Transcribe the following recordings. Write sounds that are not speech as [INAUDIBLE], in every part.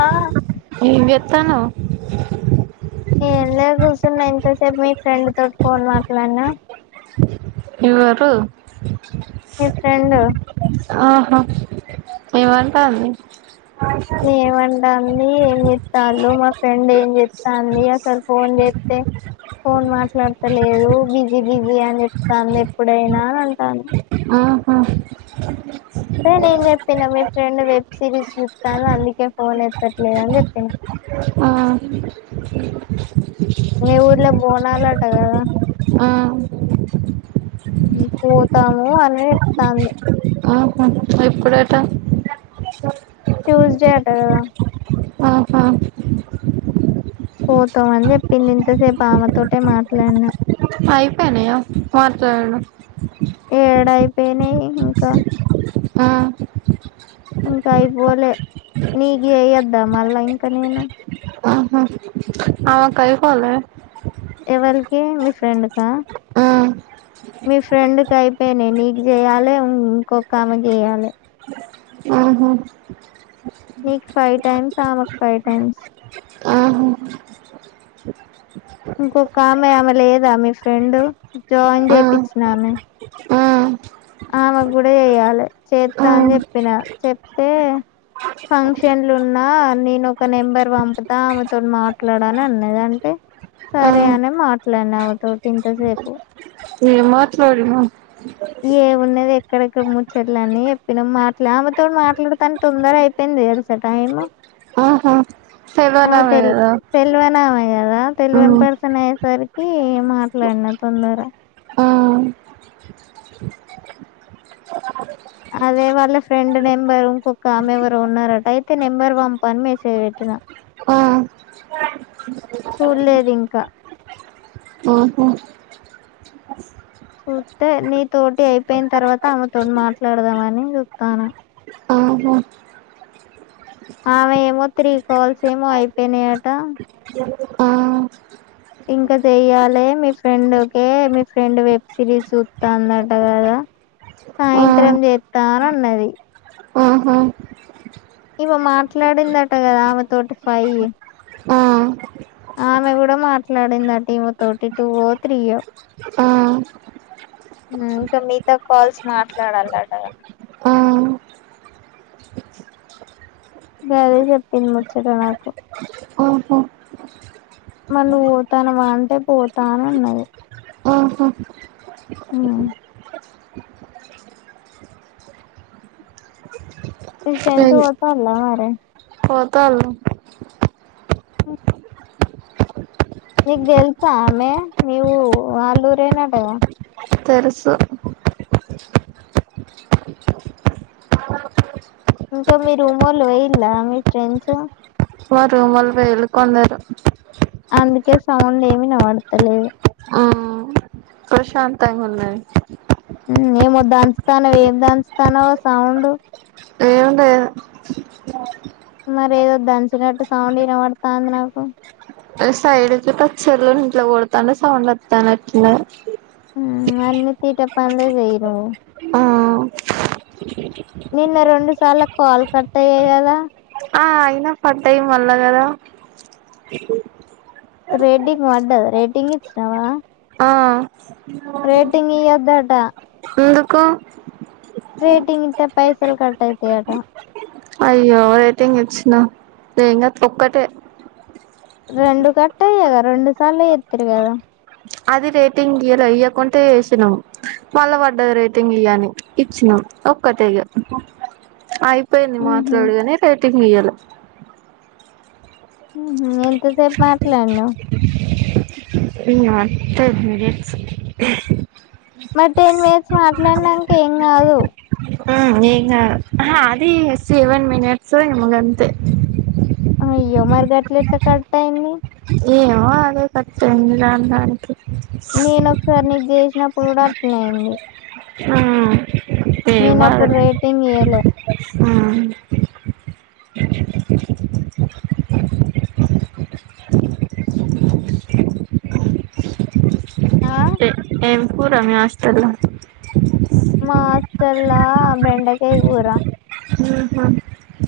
ఆ ఎం చెత్తాన్నవ్. ఏం లేదు కూసున్నా. ఇంతసేపు మీ ఫ్రెండ్ తోటి ఫోన్ మాట్లాడినా. ఎవ్వరు? మీ ఫ్రెండు. ఆహా ఏమంటాంది? ఏమంటాంది ఏం చేత్తాల్లు, మా ఫ్రెండ్ ఏం చేత్తాంది అసలు ఫోన్జేత్తే ఫోన్ మా ట్లాడ్తలేదు. బిజీ బిజీ అని చెప్తాంది ఎప్పుడైనా అని అంటాంది. ఆహా అయితే నేను చెప్పినా మీ ఫ్రెండ్ వెబ్ సిరీస్ చూస్ స్తాంది. అందుకే ఫోన్ ఎత్తట్లేదు అని చెప్పినా. ఆ మీ ఊరిలా బోనాలటగదా. ఆ పోతాము అని చెప్తాంది. ఆహా ఎప్పుడటా? ట్యూస్డే అట కదా. ఆహా పోతమని చెప్పింది. ఇంతసేపు ఆమె తోటే మాట్లాడిన. అయిపేయినయా మాట్లాడం. ఏడయిపోయినయి ఇంకా. ఆ ఇంకా అయిపోలే నీగి చెయోద్దా మళ్ళా ఇంకా నేను. ఆహా ఆమెకు అయ్యిపోలే ఎవరికి మీ ఫ్రెండ్ కా ఆ మీ ఫ్రెండ్ కి అయిపోయినయి. నీకు చేయాలె, ఇంకొక ఆమెకి చేయాలె. ఆహా నీకు ఫైవ్ టైమ్స్ ఆ మాక్ ఫైవ్ టైమ్స్ ఆహా ఇంకొక ఆమె ఆమె లేదా మీ ఫ్రెండు జాయిన్ ఆ చేయిచ్చినామె ఆ ఆ ఆమెకు కూడా చేయాలె చేస్తా అని చెప్పిన చెప్తే ఫంక్షన్లు ఉన్నా నేను ఒక నెంబర్ పంపుతా ఆమెతోో మాట్లాడ అని అన్నది అంటే ఆ సరే అనే మాట్లాడిన ఆమెతోటి ఇంతసేపు ఏమో చూడ్ను ఏమున్నదె ఎక్కడక్కడ ముచ్చోట్లన్ని ఎప్పిన మాట్లా ఆమెతోో మాట్లాడుతాని తొందర అయిపోయింది తెలుస టైము ఆహా అ తెలవనామె తెల్ కదా తెల్వనామె కదా తెల్వన్ ఉమ్ పర్సన్ అయి సరికి మాట్లాడిన తొందర ఆ అదే వాళ్ళ ఫ్రెండ్ నెంబర్ ఇంకొకామె ఎవరు ఉన్నారట అయితే నెంబర్ పంపని మేసేజ్ పెట్ారు ఇగ ఆ చూడ్లేదు ఇంకా ఆహా చూస్తే నీ తోటి అయిపోయిన తర్వాత ఆమెతోోని మాట్లాడదామని చూతాను ఆహా ఆమె ఏమో త్రీ కాల్స్ ఏమో అయిపోయినయట ఆ ఇంకా చెయ్యాలే మీ ఫ్రెండ్ కే మీ ఫ్రెండ్ వెబ్ సిరీస్ చుత్తాందట కదా ఆ సాయంత్రం చెత్తా అనన్నది ఆహా ఇవ మాట్లాడిందట కదా ఆమె తోటి ఫై ఆ ఆమె కూడ మాట్లాడిందట ఈమె తోటి టూవో త్రీయో ఆ ఆ ఇంక మిగతా కాల్స్ మాట్లాడాలటగా ఆహా గదే చెప్పింద్ ముచ్చట నాకు మర్ నువ్ పోతాన వా అంటే పోతా అనన్నది ఆహ ఉమ్ మీ ఫ్రెండ్స్ పోతార్లా మరె పోతాళ్లు [UNINTELLIGIBLE] నీగ్ తెల్సా ఆమె నీవు వాళ్ళూరేనటగా తెరుసు ఇంక మీ రూమొళ్ళు వెయిల్లా మీ ఫ్రెండ్స్ వార్ రూమ్ వాళ్ వెల్ కొందరు అందుకే సౌండ్ ఏం ఇనబడ్తలేదు ప్రశాంతంగ ఉన్నది ఏమో దంచుతానవు ఏం దంచుతానవు ఆ సౌండు ఏం లేద్ మరేదో దంచినట్టు సౌండ్ ఇనబడతాంది నాకు సైడ్కి పచ్చర్లు గిట్ల కొడతంటే సౌండు వత్తానట్ట అట్లే మ్ అన్నీ తీటపన్లే చెయ్ నువ్వు ఆ నిన్న రెండు సార్ల కాల్ కట్టయ్యే కదా ఆ అయిన పడ్డయి మళ్ళ కదా రేటింగ్ వడ్డది రేటింగ్ ఇచ్చినవా ఆ రేటింగ్ ఇయ్యేద్దట ఎందుకు రేటింగ్ ఇత్తే పైసలు కట్ అయితై అట అయ్యో రేటింగ్ ఇచ్చిన ఎంగాద్ ఒక్కటే రెండు కట్ట అయ్యా కదా రెండు సార్లు ఏత్తిరి కదా అది రేటింగ్ ఇయ్యలే ఇయకుంటే ఏసినం మళ్ళ పడ్డది రేటింగ్ ఇయ్యని ఇచ్చిన ఒక్కటేగ అయిపోయింది మ్మ్ హ్మ్ మాట్లాడుగనీ రేటింగ్ ఇయ్యలే ఊహు ఎంతసేప్ మాట్లాడినవ్ ఇంగ అత్తరు డ్రెస్ కి మరి టెన్ మినిట్స్ మాట్లాడినంక ఏం కాదు ఉ ఏం గాద్ అహా అది సెవెన్ మినిట్స్ ఏమో గంతే అయ్యో మరి గట్లఏట్ల కట్ అయింది ఏమో అదే కట్ అయింది దానిదానికే నేను ఒకసారి నీకు జెసినప్పుడు కూడా అట్నే అయింది ఆ ఏం నేను అప్పుడు బాధలు రేటింగ్ ఇయ్యలే ఆ ఆ ఏ ఏం కూర మీ హస్టల్ ల మా హాస్టల్ లా బెండకాయ కూర ఊహ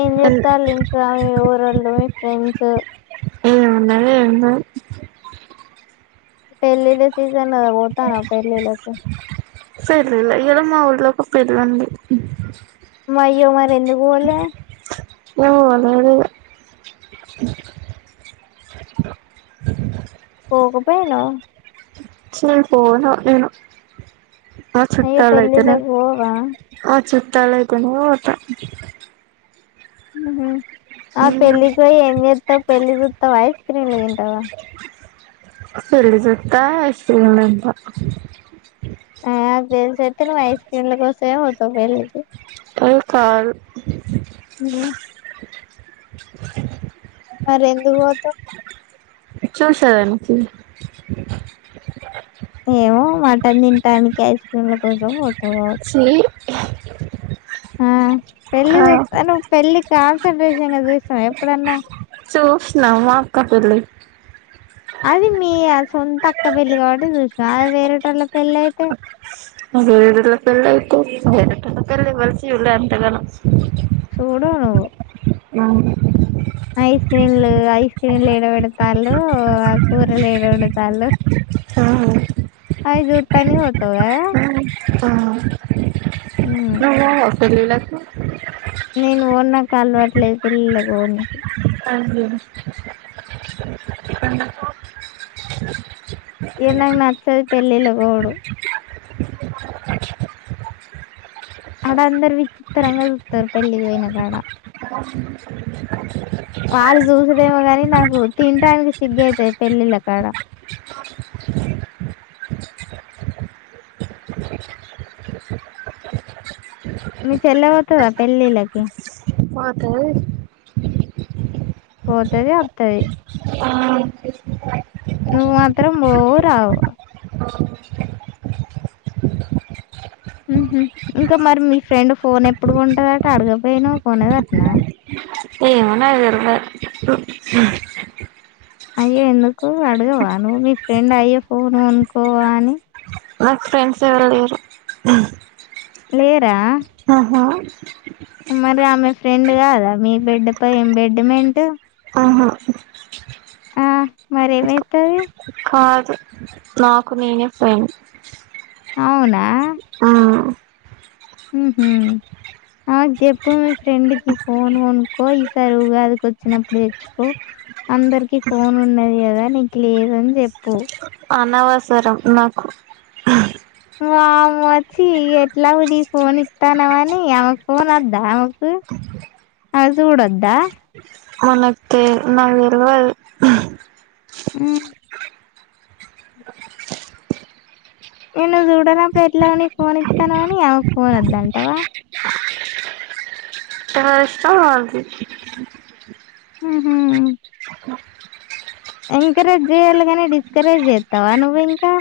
ఏం చెత్తాళ్ళు ఇంకా మీ ఊరోళ్ళు మీ ఫ్రెండ్స్ ఏమున్నది ఏం లేదు పెళ్లిళ్ల సీజన్ గద పోతానవ పెళ్ళిళ్ళకు సేళ్లిల్లె ఇయాల మా ఊళ్లో ఒక పెళ్లి ఉంది మయ్యో మరి ఎందుకు పోలే మేము పోత లేదు పోకపోయినావు చి పోను నిను ఆ అయ్యో చుట్టాలు అయితానే పెళ్ళిళ్ళకు పోవా ఆ చుట్టాల అయితానే ఓత ఉహు ఆ పెళ్లికి పోయి ఏం చేస్తావు పెళ్లి చూస్తావా ఐస్క్రీమ్లు తింటావా సూడుడు జుత్తా ఐస్ క్రీమ్లు తింటా ఏ అది దేలు చేతే నువ్ ఐస్క్రీమ్లా కోసమే పోతావు పెళ్లి కి ఏ కాదు నినా మరి ఎందుకు పోతావు చూసాదనికి ఏమో మటన్ తింటానికి ఐస్ క్రీమ్ల కోసం వొత్ చి ఆ పెళ్ళి చూత్తాను పెళ్ళి కాన్సన్ట్రేషన్ గా చూసినవా ఎప్పుడన్నా చూసినా మా అక్క పెళ్ళి అది మీ ఆ సొంత అక్క పెళ్లి కాబట్టి చూసిన అది వేరేటోళ్ళ పెళ్లి అయితే అదే వేరేటోళ్ల పెళ్లి అయితే వేరేటోళ్ల పెళ్లి వలిసి చూడాలే అంతా గానం చూడనో న ఐస్ క్రీమ్లు ఐస్ క్రీమ్లు ఎడబెడతాళ్ళు ఆ కూరలు ఏడ వండుతాళ్లు ఆ అవి జూత్తానికే వత్తావ ఆ నువ్ పోవ పెళ్లిళ్లకు కలవట్లేదు పెళ్లిళ్లకు పోనికి కంజూమ్ చెప్పండి ఇగ నాకు నచ్చదు పెళ్ళిళ్ళ కు పోవుడు ఆడ అందరు విచిత్రంగా చూస్తారు పెళ్లికి పోయిన కాడ వాళ్ళు చూసుడేమో గాని నాకు తింటానికి సిగ్గు అయితది పెళ్ళిళ్ళ కాడ మీ చెల్ల వొతదా పెళ్లి లకి పక్కనదిస్ పోతది అత్తది నువ్ మాత్రం బోవు రావు ఉహు ఇంకా మరి మీ ఫ్రెండ్ ఫోన్ ఎప్పుడు కొంటాదట అడగపోయినావు కొన దాట్నా ఏమున్నది ఏదురు గా అయ్యో ఎందుకు అడగవా నువ్ మీ ఫ్రెండ్ అయ్యా ఫోన్ అనుకోవా అని నాకు ఫ్రెండ్స్ ఎవరు లేరు హ్మ్ లేరా ఆహా మరి ఆమె ఫ్రెండ్ కాదా మీ బెడ్ పై ఏం బెడ్మెంటు ఆహా ఆ మరి ఏమైతాది కాదు నాకు నేనే ఫ్రెండ్ అవునా హ్మ్ హ్మ ఆ చెప్పు మీ ఫ్రెండ్ కి ఫోన్ కొనుకో సారీ ఉగాదికి వచ్చినప్పుడు తెచ్చుకో అందరికి ఫోన్ ఉన్నది కదా నీకు లేదు అని చెప్పు అనవసరం నాకు వామ్మో చి ఎట్లా ఉడి ఫోన్ ఇస్తానమని ఆమెకు ఫోన్ వద్దా ఆమెకు అది కూడా వద్ద మనకి నక్ తెల్వద్ హ్మ్ నిన్ను చూడనపుడు ఎట్లా అని ఫోన్ ఇతనవని ఆమెకు ఫోన్ వద్దంటావా [UNINTELLIGIBLE] హహ్మ్ ఎంకరేజ్ చేయ్యాలి కాని డిస్కరేజ్ చేత్తవ నువ్వు ఇంకా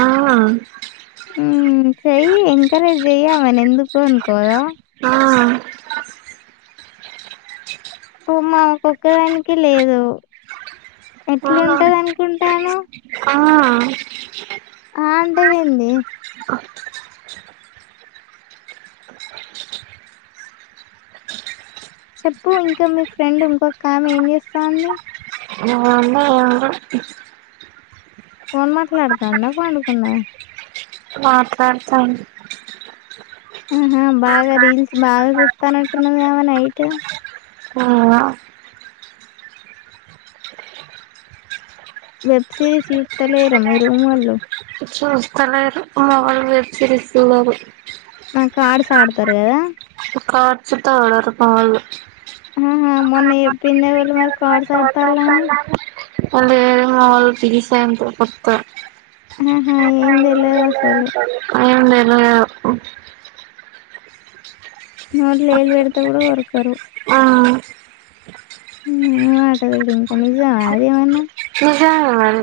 ఆ హ్మ్ చేయ్ ఎంకరేజ్ చేయ్ ఆమెను ఎందుకు అనుకోదా ఆ పాపం ఆమె కొక్కదానికి లేదు ఎట్లుంటది అనుకుంటాన్నావ్ ఆ ఆ ఆ అంటవెందీ చెప్పు ఇంకా మీ ఫ్రెండ్ ఇంకొకామె ఏం చేస్తాంది ఎవరు ఫోన్ మాట్లాడతాందా పండుకుందా మాట్లాడుతంది ఆహా బాగా రీల్స్ బాగా సుత్తానట్టున్నవ్ గా ఆమె నైట్ అవునా వెబ్ సిరీస్ సూత్తలేరు మీ రూమొళ్ళు చూస్తలేరు మా వాళ్ళు వెబ్ సిరీస్ చూడరు ఆ కార్డ్స్ ఆడతారు కదా కార్డ్స్ తో ఆడరు మా వాళ్ళు హ్మ మొన్న చెప్పింది ఎవలు మరి కార్డ్స్ ఆడతాల్లని అదే మా వాళ్ళు ఆహా ఏం తెల్వదు అసలు [UNINTELLIGIBLE] [INAUDIBLE] నోట్లో ఏలు పెడితే కూడా కొరకరు ఆ ఊ అంటఅది సూడు ఇంక నిజామా అదేమన్నా నిజమే మరి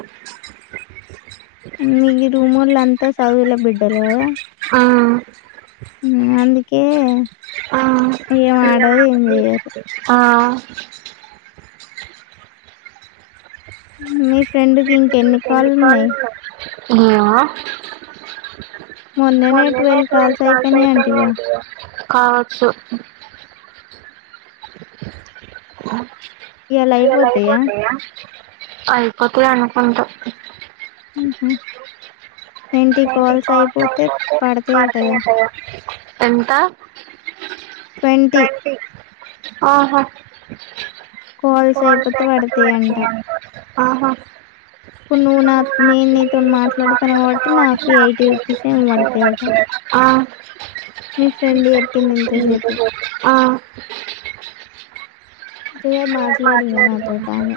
మీ రూమోళ్ళంతా సదువుల బిడ్డలు కదా హూ అందుకే ఆ ఆ ఏం ఇగ ఆడరు ఏం మాకు చెయ్యరు ఆ మీ ఫ్రెండ్ కింకెన్ని సరేలే ఆ మొన్ననే ట్వెల్వ్ కాల్స్ ఆ అయిపోయినాయి అంటివిగా [UNINTELLIGIBLE] కావచ్చు ఇవాళ అయిపోతాయా అయిపోతాయ్ అనుకుంట హ్మ్ హ్మ పడతాయటగా ఎంత ట్వంటి ట్వంటీ ఆహా కాల్స్ అయిపోతే పడతాయి అంట ఆహా ఇప్పుడు నా నువ్వు నేను నాకి నీతో ఇప్పుడు మాట్లాడుతాను మాట్లాడుకున్న కాబట్టి వాటికి నాకు ఎయిటీ రూపీస్ ఏమో నాకి పడతాయట [UNINTELLIGIBLE] మీ ఫ్రెండ్ చెప్పింది ఇంతసేపు ఆ ఆ ఇప్పుడే ఆహా మాట్లాడింది నాతోటి ఆమె